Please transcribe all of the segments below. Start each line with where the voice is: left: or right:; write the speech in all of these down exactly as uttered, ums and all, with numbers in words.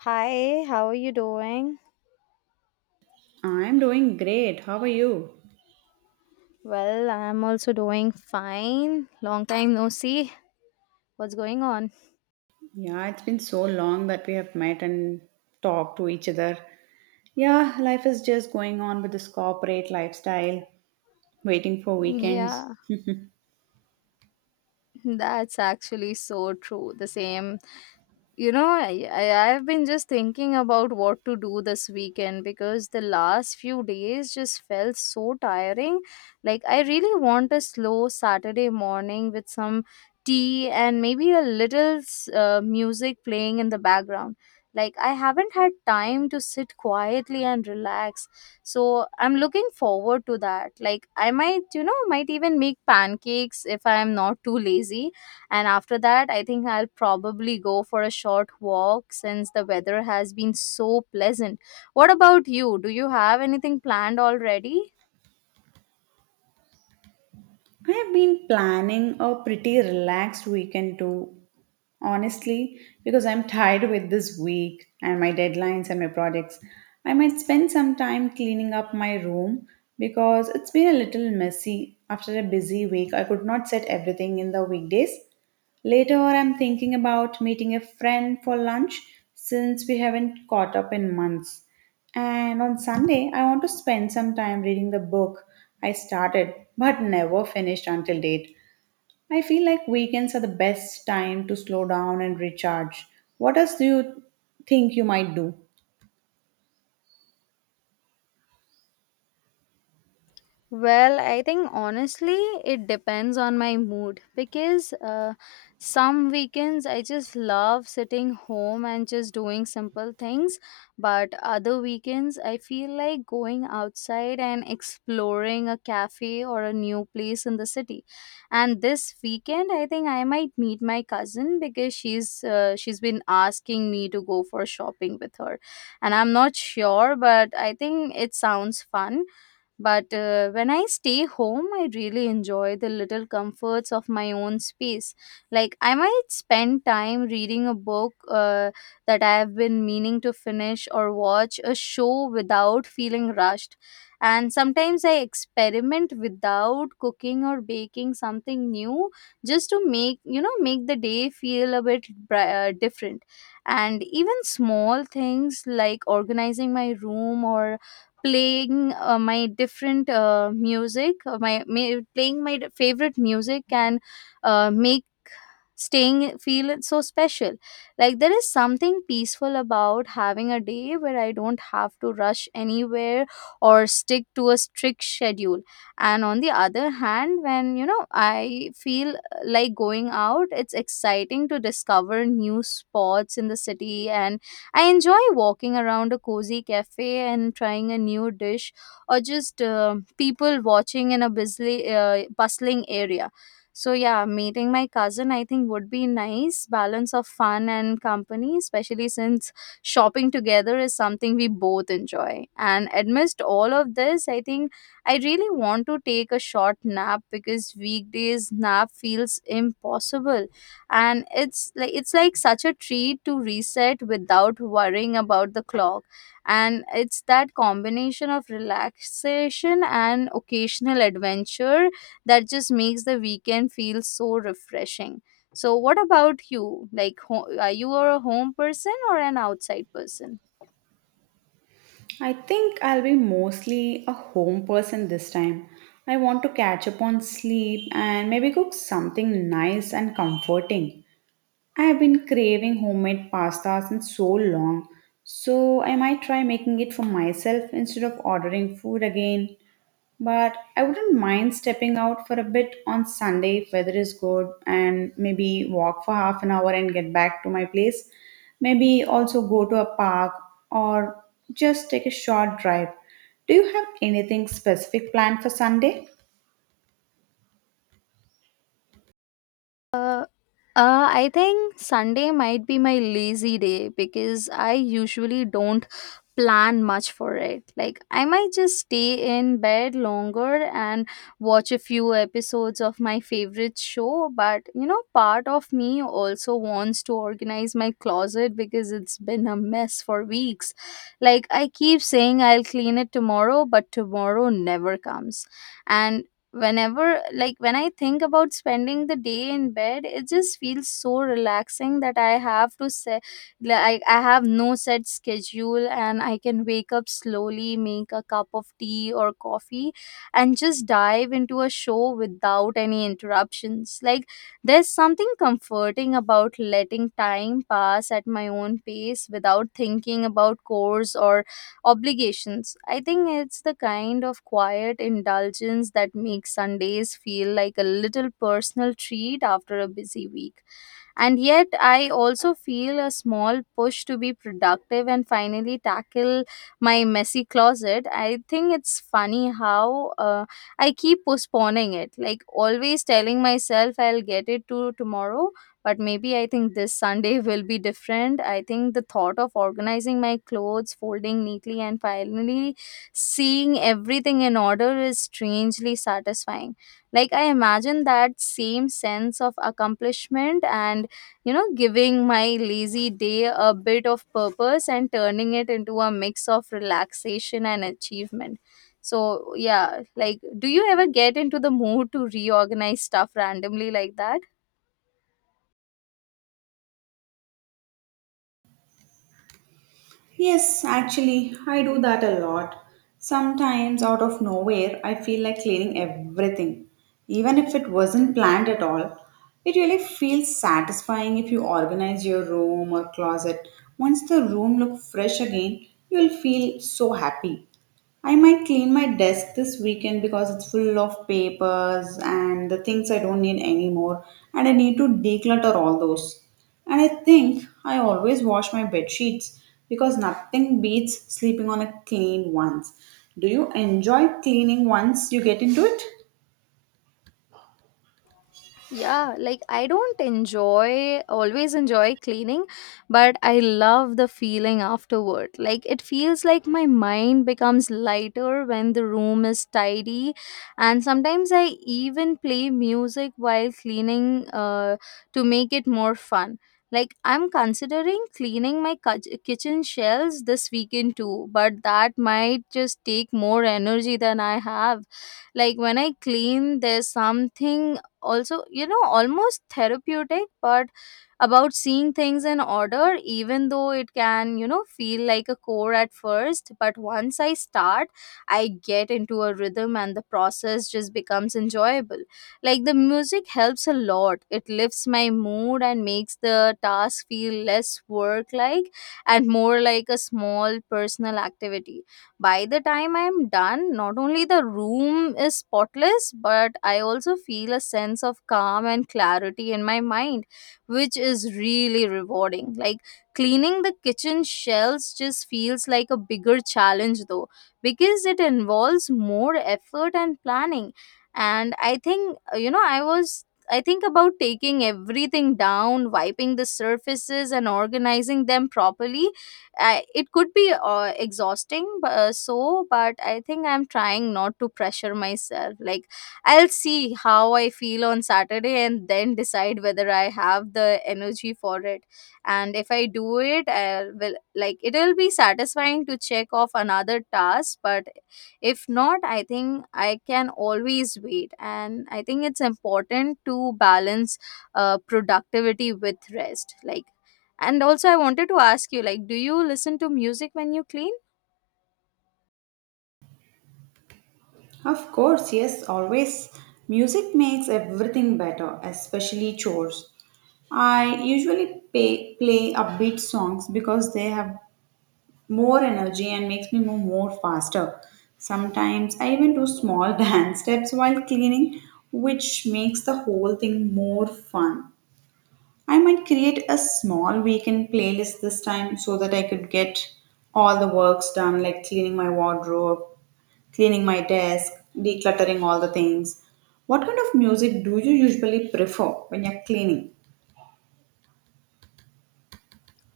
left: Hi, how are you doing?
right: I'm doing great. How are you?
left: Well, I'm also doing fine. Long time no see. What's going on?
right: Yeah, it's been so long that we have met and talked to each other. Yeah, life is just going on with this corporate lifestyle, waiting for weekends.
left: Yeah, that's actually so true. The same. You know, I, I I've been just thinking about what to do this weekend because the last few days just felt so tiring. Like I really want a slow Saturday morning with some tea and maybe a little s- uh, music playing in the background. Like I haven't had time to sit quietly and relax. So I'm looking forward to that. Like I might, you know, might even make pancakes if I am not too lazy. And after that I think I'll probably go for a short walk since the weather has been so pleasant. What about you, do you have anything planned already?
right: I have been planning a pretty relaxed weekend too, honestly, because I'm tired with this week and my deadlines and my projects. I might spend some time cleaning up my room because it's been a little messy after a busy week. I could not set everything in the weekdays. Later, I'm thinking about meeting a friend for lunch since we haven't caught up in months. And on Sunday, I want to spend some time reading the book I started but never finished until date. I feel like weekends are the best time to slow down and recharge. What else do you think you might do?
left: Well, I think honestly, it depends on my mood, because uh, some weekends I just love sitting home and just doing simple things, but other weekends I feel like going outside and exploring a cafe or a new place in the city. And this weekend, I think I might meet my cousin because she's uh, she's been asking me to go for shopping with her, and I'm not sure, but I think it sounds fun. But uh, when I stay home, I really enjoy the little comforts of my own space. Like, I might spend time reading a book uh, that I have been meaning to finish, or watch a show without feeling rushed. And sometimes I experiment without cooking or baking something new just to make, you know, make the day feel a bit bri- uh, different. And even small things like organizing my room, or playing uh, my different uh, music uh, my, my playing my favorite music can uh, make staying feel so special. Like there is something peaceful about having a day where I don't have to rush anywhere or stick to a strict schedule. And on the other hand, when you know I feel uh, like going out, it's exciting to discover new spots in the city, and I enjoy walking around a cozy cafe and trying a new dish, or just uh, people watching in a busy, uh, bustling area. So, yeah, meeting my cousin I think would be nice balance of fun and company, especially since shopping together is something we both enjoy. And amidst all of this, I think I really want to take a short nap because weekdays nap feels impossible, and it's like it's like such a treat to reset without worrying about the clock. And it's that combination of relaxation and occasional adventure that just makes the weekend feel so refreshing. So what about you, like ho- are you a home person or an outside person?
right: I think I'll be mostly a home person this time. I want to catch up on sleep and maybe cook something nice and comforting. I have been craving homemade pasta since so long, so I might try making it for myself instead of ordering food again. But I wouldn't mind stepping out for a bit on Sunday if weather is good and maybe walk for half an hour and get back to my place. Maybe also go to a park or just take a short drive. Do you have anything specific planned for Sunday?
left: Uh, Uh, I think Sunday might be my lazy day because I usually don't plan much for it. Like, I might just stay in bed longer and watch a few episodes of my favorite show. But, you know, part of me also wants to organize my closet because it's been a mess for weeks. Like, I keep saying I'll clean it tomorrow, but tomorrow never comes. And whenever, like when I think about spending the day in bed, it just feels so relaxing that I have to say, like I have no set schedule and I can wake up slowly, make a cup of tea or coffee, and just dive into a show without any interruptions. Like there's something comforting about letting time pass at my own pace without thinking about chores or obligations. I think it's the kind of quiet indulgence that makes Sundays feel like a little personal treat after a busy week. And yet, I also feel a small push to be productive and finally tackle my messy closet. I think it's funny how uh, I keep postponing it, like always telling myself I'll get it to tomorrow. But maybe I think this Sunday will be different. I think the thought of organizing my clothes, folding neatly, and finally seeing everything in order is strangely satisfying. Like I imagine that same sense of accomplishment and, you know, giving my lazy day a bit of purpose and turning it into a mix of relaxation and achievement. So, yeah, like, do you ever get into the mood to reorganize stuff randomly like that?
right: Yes, actually, I do that a lot. Sometimes, out of nowhere, I feel like cleaning everything, even if it wasn't planned at all. It really feels satisfying if you organize your room or closet. Once the room looks fresh again, you'll feel so happy. I might clean my desk this weekend because it's full of papers and the things I don't need anymore, and I need to declutter all those. And I think I always wash my bed sheets because nothing beats sleeping on a clean ones. Do you enjoy cleaning once you get into it?
left: Yeah, like I don't enjoy, always enjoy cleaning, but I love the feeling afterward. Like it feels like my mind becomes lighter when the room is tidy. And sometimes I even play music while cleaning uh, to make it more fun. Like I'm considering cleaning my kitch- kitchen shelves this weekend too, but that might just take more energy than I have. Like when I clean, there's something also, you know, almost therapeutic, but about seeing things in order, even though it can, you know, feel like a chore at first. But once I start, I get into a rhythm and the process just becomes enjoyable. Like the music helps a lot, it lifts my mood and makes the task feel less work like, and more like a small personal activity. By the time I am done, not only the room is spotless, but I also feel a sense of calm and clarity in my mind, which is really rewarding. Like cleaning the kitchen shelves just feels like a bigger challenge though, because it involves more effort and planning. And I think, uh, you know, I was. I think about taking everything down, wiping the surfaces, and organizing them properly. I, it could be uh, exhausting, but, uh, so, but I think I'm trying not to pressure myself. Like, I'll see how I feel on Saturday and then decide whether I have the energy for it. And if I do it, I will, like it'll be satisfying to check off another task, but if not, I think I can always wait. And I think it's important to balance uh, productivity with rest. Like, and also, I wanted to ask you, like, do you listen to music when you clean?
right: Of course, yes, always. Music makes everything better, especially chores. I usually pay, play upbeat songs because they have more energy and makes me move more faster. Sometimes I even do small dance steps while cleaning, which makes the whole thing more fun. I might create a small weekend playlist this time so that I could get all the works done, like cleaning my wardrobe, cleaning my desk, decluttering all the things. What kind of music do you usually prefer when you're cleaning?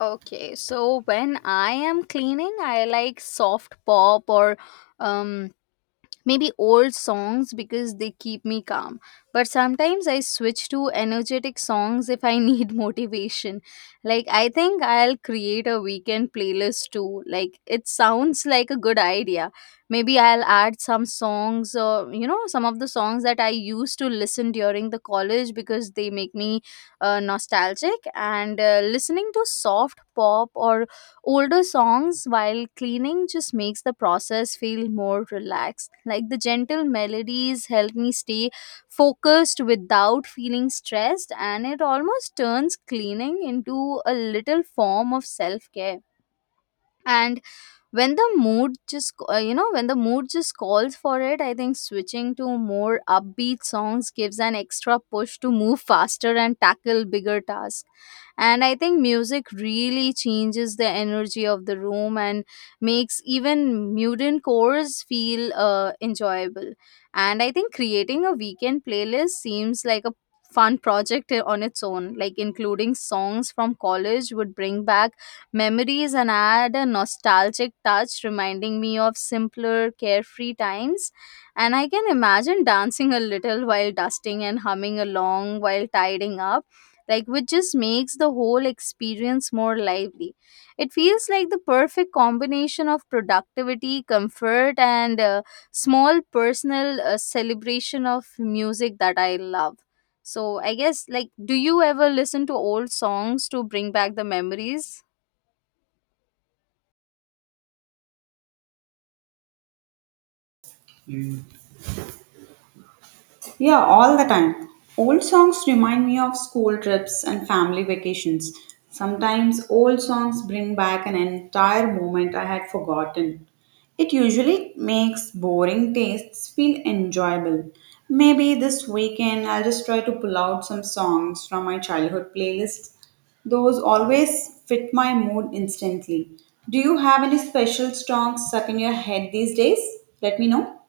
left: Okay, so when I am cleaning, I like soft pop or um maybe old songs because they keep me calm, but sometimes I switch to energetic songs if I need motivation. Like I think I'll create a weekend playlist too, like it sounds like a good idea. Maybe I'll add some songs, or you know, some of the songs that I used to listen during the college because they make me uh, nostalgic. And uh, listening to soft pop or older songs while cleaning just makes the process feel more relaxed. Like the gentle melodies help me stay focused without feeling stressed, and it almost turns cleaning into a little form of self-care. And when the mood just c- uh, you know, when the mood just calls for it, I think switching to more upbeat songs gives an extra push to move faster and tackle bigger tasks. And I think music really changes the energy of the room and makes even mutant cores feel uh, enjoyable. And I think creating a weekend playlist seems like a fun project on its own. Like including songs from college would bring back memories and add a nostalgic touch, reminding me of simpler, carefree times. And I can imagine dancing a little while dusting and humming along while tidying up, like which just makes the whole experience more lively. It feels like the perfect combination of productivity, comfort, and uh, small personal uh, celebration of music that I love. So I guess, like, do you ever listen to old songs to bring back the memories?
right: Yeah, all the time. Old songs remind me of school trips and family vacations. Sometimes old songs bring back an entire moment I had forgotten. It usually makes boring tastes feel enjoyable. Maybe this weekend I'll just try to pull out some songs from my childhood playlist. Those always fit my mood instantly. Do you have any special songs stuck in your head these days? Let me know.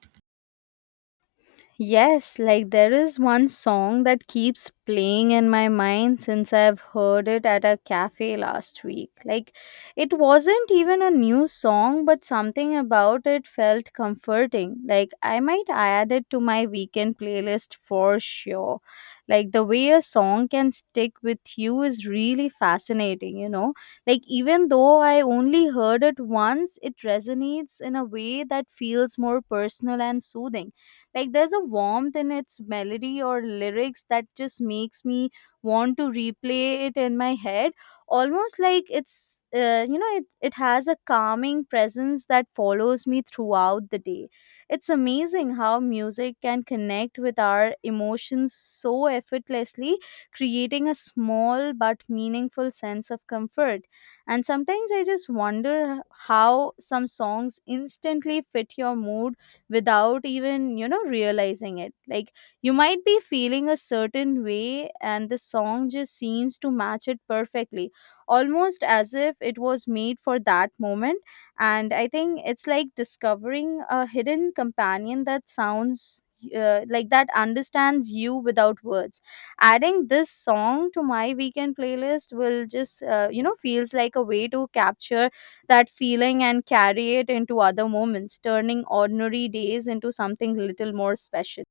left: Yes, like there is one song that keeps playing in my mind since I've heard it at a cafe last week. Like it wasn't even a new song, but something about it felt comforting. Like I might add it to my weekend playlist for sure. Like the way a song can stick with you is really fascinating, you know? Like even though I only heard it once, it resonates in a way that feels more personal and soothing. Like there's a warmth in its melody or lyrics that just makes me want to replay it in my head, almost like it's uh, you know, it it has a calming presence that follows me throughout the day. It's amazing how music can connect with our emotions so effortlessly, creating a small but meaningful sense of comfort. And sometimes I just wonder how some songs instantly fit your mood without even you know realizing it. Like you might be feeling a certain way and the song just seems to match it perfectly, almost as if it was made for that moment. And I think it's like discovering a hidden companion that sounds uh, like that understands you without words. Adding this song to my weekend playlist will just uh, you know feels like a way to capture that feeling and carry it into other moments, turning ordinary days into something little more special.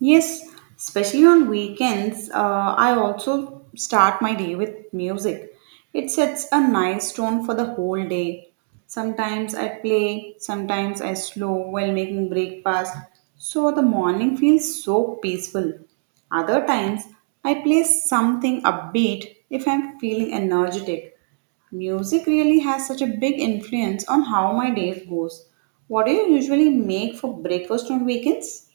right: Yes, especially on weekends, uh, I also start my day with music. It sets a nice tone for the whole day. Sometimes I play, sometimes I slow while making breakfast, so the morning feels so peaceful. Other times, I play something upbeat if I'm feeling energetic. Music really has such a big influence on how my day goes. What do you usually make for breakfast on weekends?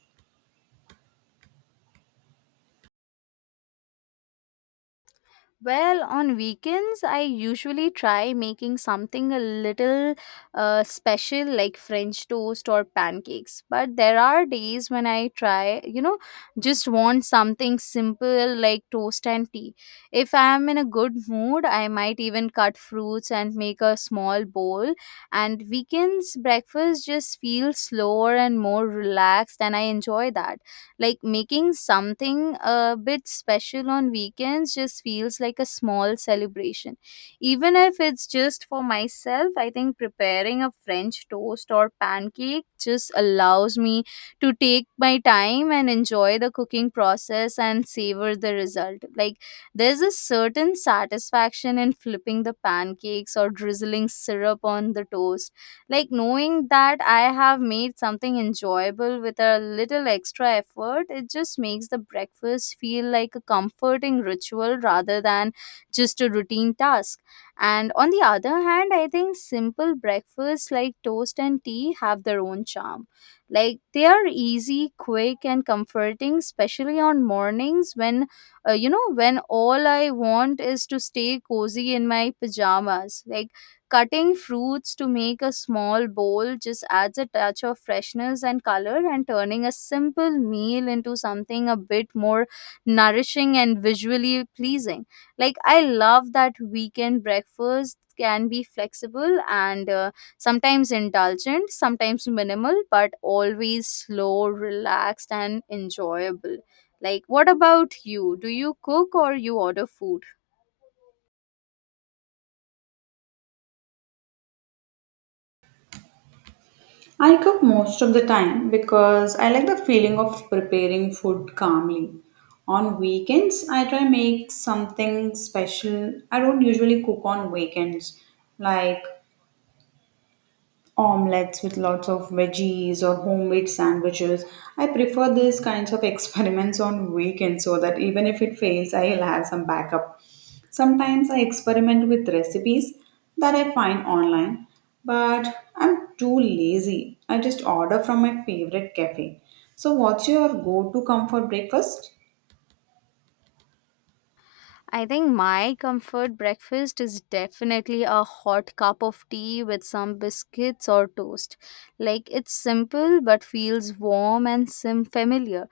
left: Well, on weekends, I usually try making something a little uh, special like French toast or pancakes. But there are days when I try, you know, just want something simple like toast and tea. If I am in a good mood, I might even cut fruits and make a small bowl. And weekends breakfast just feels slower and more relaxed, and I enjoy that. Like making something a bit special on weekends just feels like a small celebration, even if it's just for myself. I think preparing a french toast or pancake just allows me to take my time and enjoy the cooking process and savor the result. Like there's a certain satisfaction in flipping the pancakes or drizzling syrup on the toast, like knowing that I have made something enjoyable with a little extra effort, it just makes the breakfast feel like a comforting ritual rather than just a routine task. And on the other hand, I think simple breakfasts like toast and tea have their own charm. Like they are easy, quick, and comforting, especially on mornings when, uh, you know, when all I want is to stay cozy in my pajamas. Like cutting fruits to make a small bowl just adds a touch of freshness and color, and turning a simple meal into something a bit more nourishing and visually pleasing. Like, I love that weekend breakfast can be flexible and uh, sometimes indulgent, sometimes minimal, but always slow, relaxed, and enjoyable. Like, what about you? Do you cook or you order food?
right: I cook most of the time because I like the feeling of preparing food calmly. On weekends, I try make something special. I don't usually cook on weekends, like omelets with lots of veggies or homemade sandwiches. I prefer these kinds of experiments on weekends so that even if it fails, I'll have some backup. Sometimes I experiment with recipes that I find online, but I'm too lazy. I just order from my favorite cafe. So, what's your go to comfort breakfast?
left: I think my comfort breakfast is definitely a hot cup of tea with some biscuits or toast. Like it's simple but feels warm and sim familiar.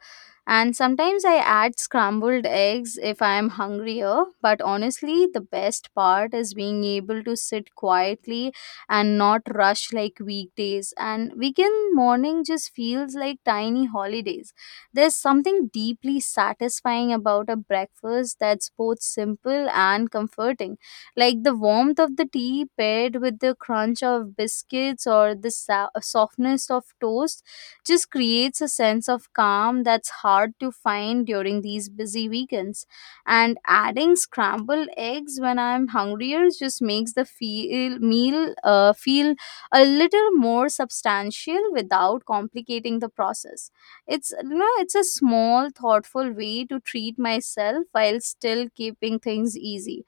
left: And sometimes I add scrambled eggs if I am hungrier, but honestly, the best part is being able to sit quietly and not rush like weekdays. And weekend morning just feels like tiny holidays. There's something deeply satisfying about a breakfast that's both simple and comforting, like the warmth of the tea paired with the crunch of biscuits or the sa- softness of toast just creates a sense of calm that's hard to find during these busy weekends. And adding scrambled eggs when I'm hungrier just makes the feel, meal uh, feel a little more substantial without complicating the process. It's you know, it's a small, thoughtful way to treat myself while still keeping things easy.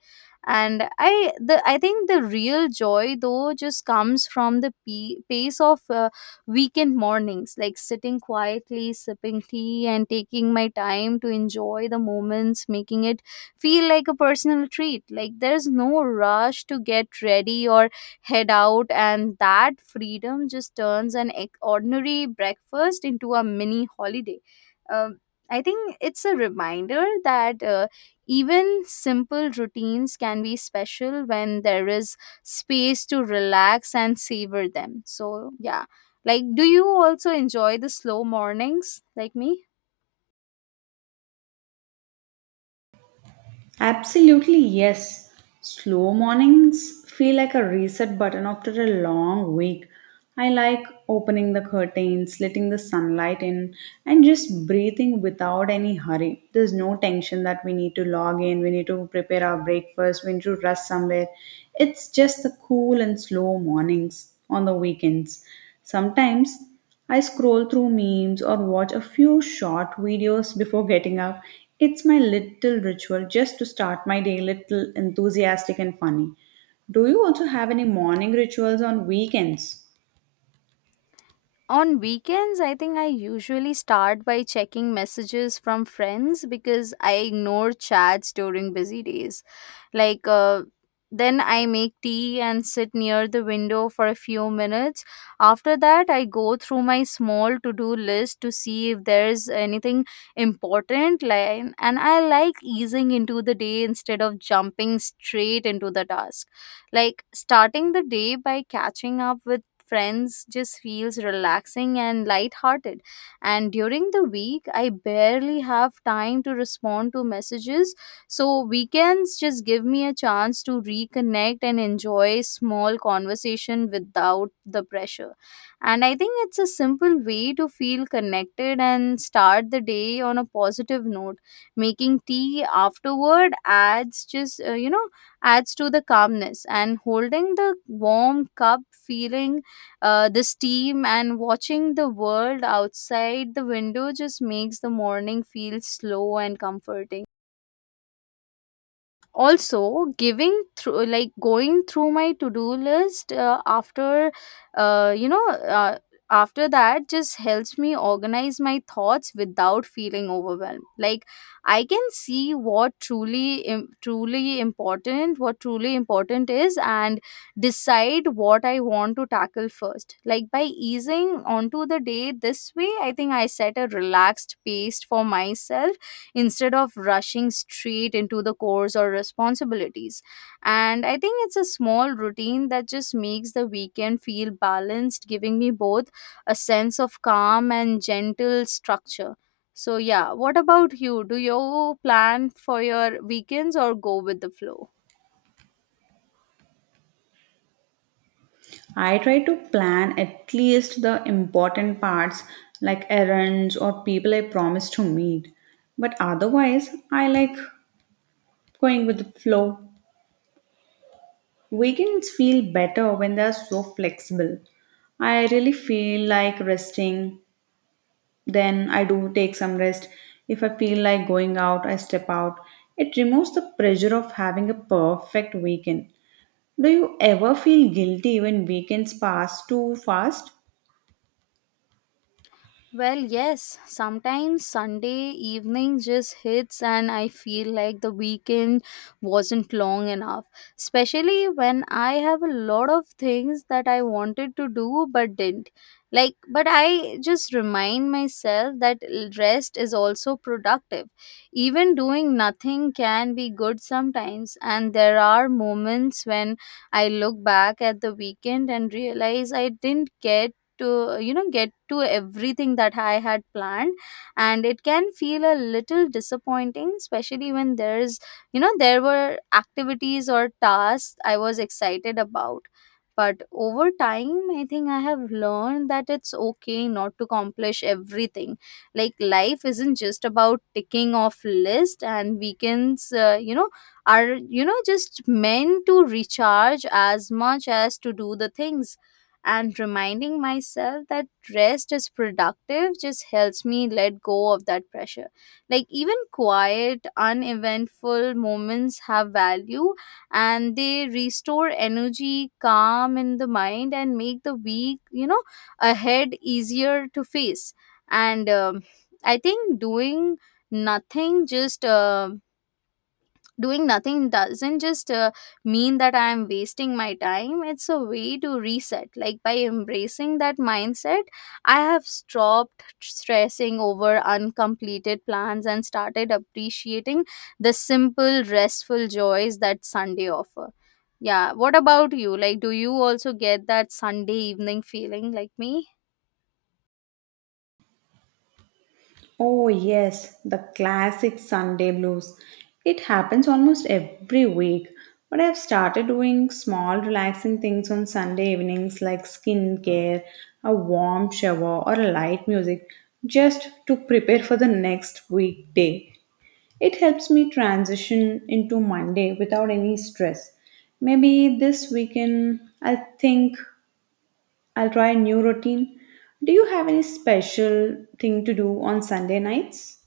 left: And I the I think the real joy though just comes from the pe- pace of uh, weekend mornings, like sitting quietly, sipping tea, and taking my time to enjoy the moments, making it feel like a personal treat. Like there's no rush to get ready or head out, and that freedom just turns an ec- ordinary breakfast into a mini holiday. um, I think it's a reminder that uh, even simple routines can be special when there is space to relax and savor them. So yeah, like do you also enjoy the slow mornings like me?
right: Absolutely, yes. Slow mornings feel like a reset button after a long week. I like opening the curtains, letting the sunlight in, and just breathing without any hurry. There's no tension that we need to log in, we need to prepare our breakfast, we need to rush somewhere. It's just the cool and slow mornings on the weekends. Sometimes I scroll through memes or watch a few short videos before getting up. It's my little ritual just to start my day little enthusiastic and funny. Do you also have any morning rituals on weekends?
left: On weekends, I think I usually start by checking messages from friends because I ignore chats during busy days. Like, uh, then I make tea and sit near the window for a few minutes. After that, I go through my small to do list to see if there's anything important. Like, and I like easing into the day instead of jumping straight into the task. Like, starting the day by catching up with friends just feels relaxing and lighthearted. And during the week, I barely have time to respond to messages. So weekends just give me a chance to reconnect and enjoy small conversation without the pressure. And I think it's a simple way to feel connected and start the day on a positive note. Making tea afterward adds just, uh, you know, adds to the calmness, and holding the warm cup, feeling uh, the steam and watching the world outside the window just makes the morning feel slow and comforting. Also giving through like going through my to do list uh, after uh, you know uh, after that just helps me organize my thoughts without feeling overwhelmed. Like I can see what truly im- truly important, what truly important is, and decide what I want to tackle first. Like by easing onto the day this way, I think I set a relaxed pace for myself instead of rushing straight into the chores or responsibilities. And I think it's a small routine that just makes the weekend feel balanced, giving me both a sense of calm and gentle structure. So, yeah, what about you? Do you plan for your weekends or go with the flow?
right: I try to plan at least the important parts like errands or people I promise to meet. But otherwise, I like going with the flow. Weekends feel better when they are so flexible. I really feel like resting. Then I do take some rest. If I feel like going out, I step out. It removes the pressure of having a perfect weekend. Do you ever feel guilty when weekends pass too fast?
left: Well, yes, sometimes Sunday evening just hits, and I feel like the weekend wasn't long enough. Especially when I have a lot of things that I wanted to do but didn't. Like, but I just remind myself that l- rest is also productive. Even doing nothing can be good sometimes, and there are moments when I look back at the weekend and realize I didn't get to you know get to everything that I had planned, and it can feel a little disappointing, especially when there's you know there were activities or tasks I was excited about. But over time, I think I have learned that it's okay not to accomplish everything. Like life isn't just about ticking off list, and weekends uh, you know are you know just meant to recharge as much as to do the things. And reminding myself that rest is productive just helps me let go of that pressure. Like, even quiet, uneventful moments have value, and they restore energy, calm in the mind, and make the week, you know, ahead easier to face. And um, I think doing nothing just uh, doing nothing doesn't just uh, mean that I am wasting my time. It's a way to reset. Like by embracing that mindset, I have stopped stressing over uncompleted plans and started appreciating the simple restful joys that Sunday offer. Yeah, what about you, like do you also get that Sunday evening feeling like me?
right: Oh, yes, the classic Sunday blues. It happens almost every week, but I've started doing small, relaxing things on Sunday evenings like skincare, a warm shower, or light music just to prepare for the next weekday. It helps me transition into Monday without any stress. Maybe this weekend I'll think I'll try a new routine. Do you have any special thing to do on Sunday nights?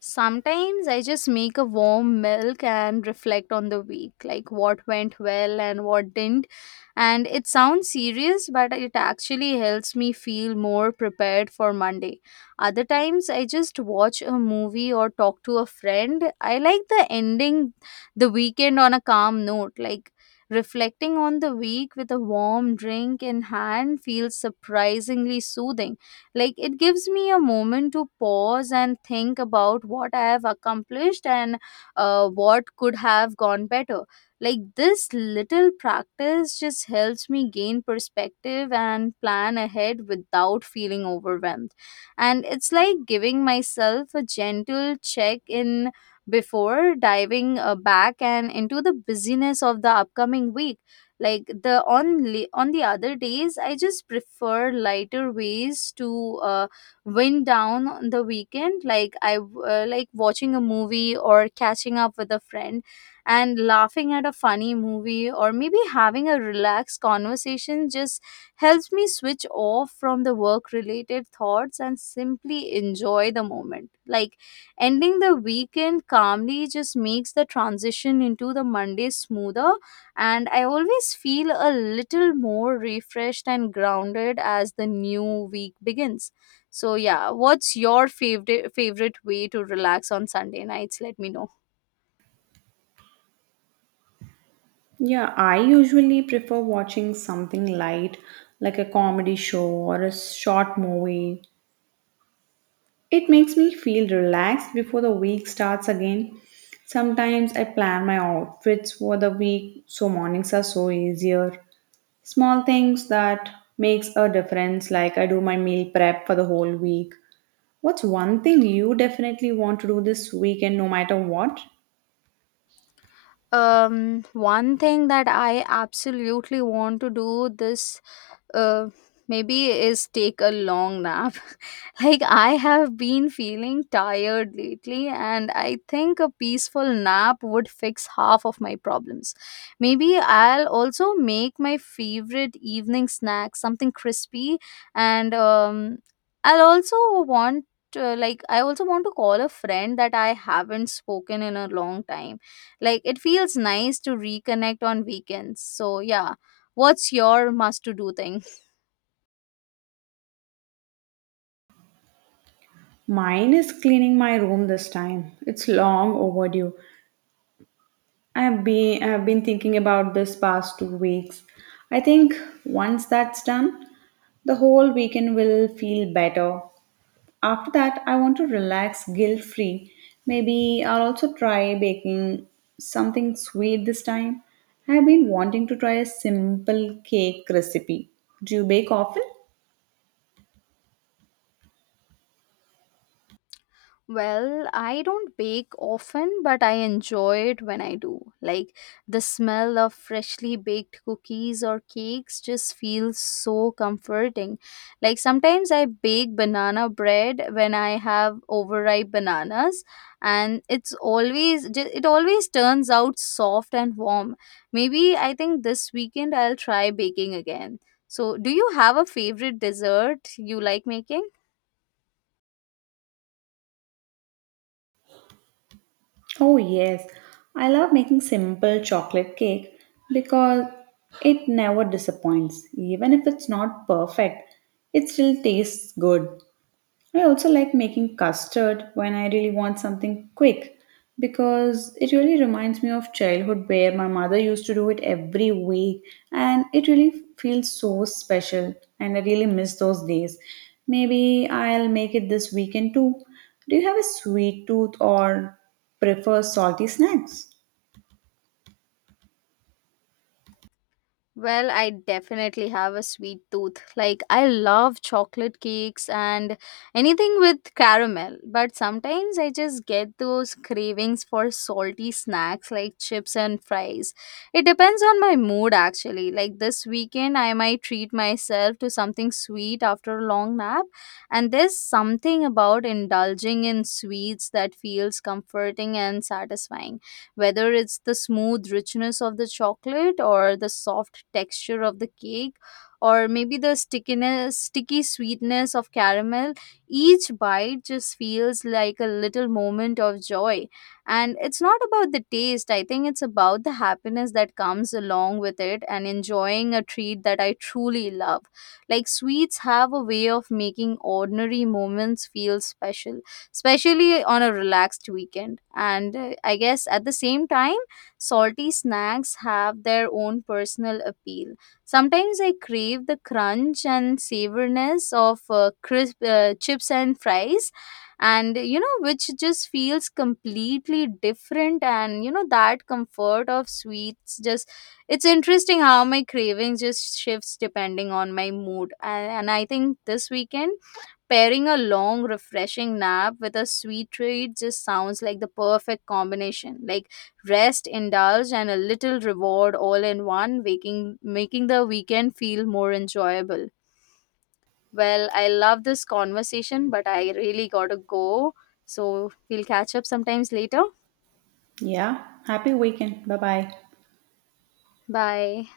left: Sometimes I just make a warm milk and reflect on the week, like what went well and what didn't. And it sounds serious, but it actually helps me feel more prepared for Monday. Other times I just watch a movie or talk to a friend. I like the ending the weekend on a calm note, like reflecting on the week with a warm drink in hand feels surprisingly soothing. Like it gives me a moment to pause and think about what I have accomplished and uh, what could have gone better. Like this little practice just helps me gain perspective and plan ahead without feeling overwhelmed. And it's like giving myself a gentle check in before diving uh, back and into the busyness of the upcoming week. Like the on li- on the other days I just prefer lighter ways to uh, wind down on the weekend, like i w- uh, like watching a movie or catching up with a friend, and laughing at a funny movie or maybe having a relaxed conversation just helps me switch off from the work related thoughts and simply enjoy the moment. Like ending the weekend calmly just makes the transition into the Monday smoother, and I always feel a little more refreshed and grounded as the new week begins. So yeah, what's your favorite favorite way to relax on Sunday nights? Let me know.
right: Yeah, I usually prefer watching something light like a comedy show or a short movie. It makes me feel relaxed before the week starts again. Sometimes I plan my outfits for the week so mornings are so easier. Small things that makes a difference, like I do my meal prep for the whole week. What's one thing you definitely want to do this weekend no matter what?
left: Um, one thing that I absolutely want to do this uh, maybe is take a long nap. Like I have been feeling tired lately and I think a peaceful nap would fix half of my problems. Maybe I'll also make my favorite evening snack, something crispy, and um, I'll also want to, like I also want to call a friend that I haven't spoken in a long time. Like it feels nice to reconnect on weekends. So yeah, what's your must to do thing?
right: Mine is cleaning my room this time. It's long overdue. I have been I have been thinking about this past two weeks. I think once that's done, the whole weekend will feel better. After that, I want to relax guilt free. Maybe I'll also try baking something sweet this time. I've been wanting to try a simple cake recipe. Do you bake often?
left: Well, I don't bake often, but I enjoy it when I do. Like the smell of freshly baked cookies or cakes just feels so comforting. Like sometimes I bake banana bread when I have overripe bananas, and it's always ju- it always turns out soft and warm. Maybe I think this weekend I'll try baking again. So, do you have a favorite dessert you like making?
right: Oh, yes. I love making simple chocolate cake because it never disappoints. Even if it's not perfect, it still tastes good. I also like making custard when I really want something quick because it really reminds me of childhood where my mother used to do it every week and it really feels so special and I really miss those days. Maybe I'll make it this weekend too. Do you have a sweet tooth or prefer salty snacks?
left: Well, I definitely have a sweet tooth. Like, I love chocolate cakes and anything with caramel, but sometimes I just get those cravings for salty snacks like chips and fries. It depends on my mood, actually. Like, this weekend, I might treat myself to something sweet after a long nap, and there's something about indulging in sweets that feels comforting and satisfying, whether it's the smooth richness of the chocolate or the soft soft texture of the cake, or maybe the stickiness sticky sweetness of caramel. Each bite just feels like a little moment of joy, and it's not about the taste. I think it's about the happiness that comes along with it and enjoying a treat that I truly love. Like sweets have a way of making ordinary moments feel special, especially on a relaxed weekend. And uh, I guess at the same time salty snacks have their own personal appeal. Sometimes I crave the crunch and savoriness of uh, crisp uh, chips and fries, and you know, which just feels completely different. And you know, that comfort of sweets just, it's interesting how my craving just shifts depending on my mood. And, and I think this weekend, pairing a long, refreshing nap with a sweet treat just sounds like the perfect combination. Like rest, indulge, and a little reward all in one, making making the weekend feel more enjoyable. Well, I love this conversation, but I really gotta go. So we'll catch up sometimes later.
right: Yeah, happy weekend. Bye bye.
left: Bye.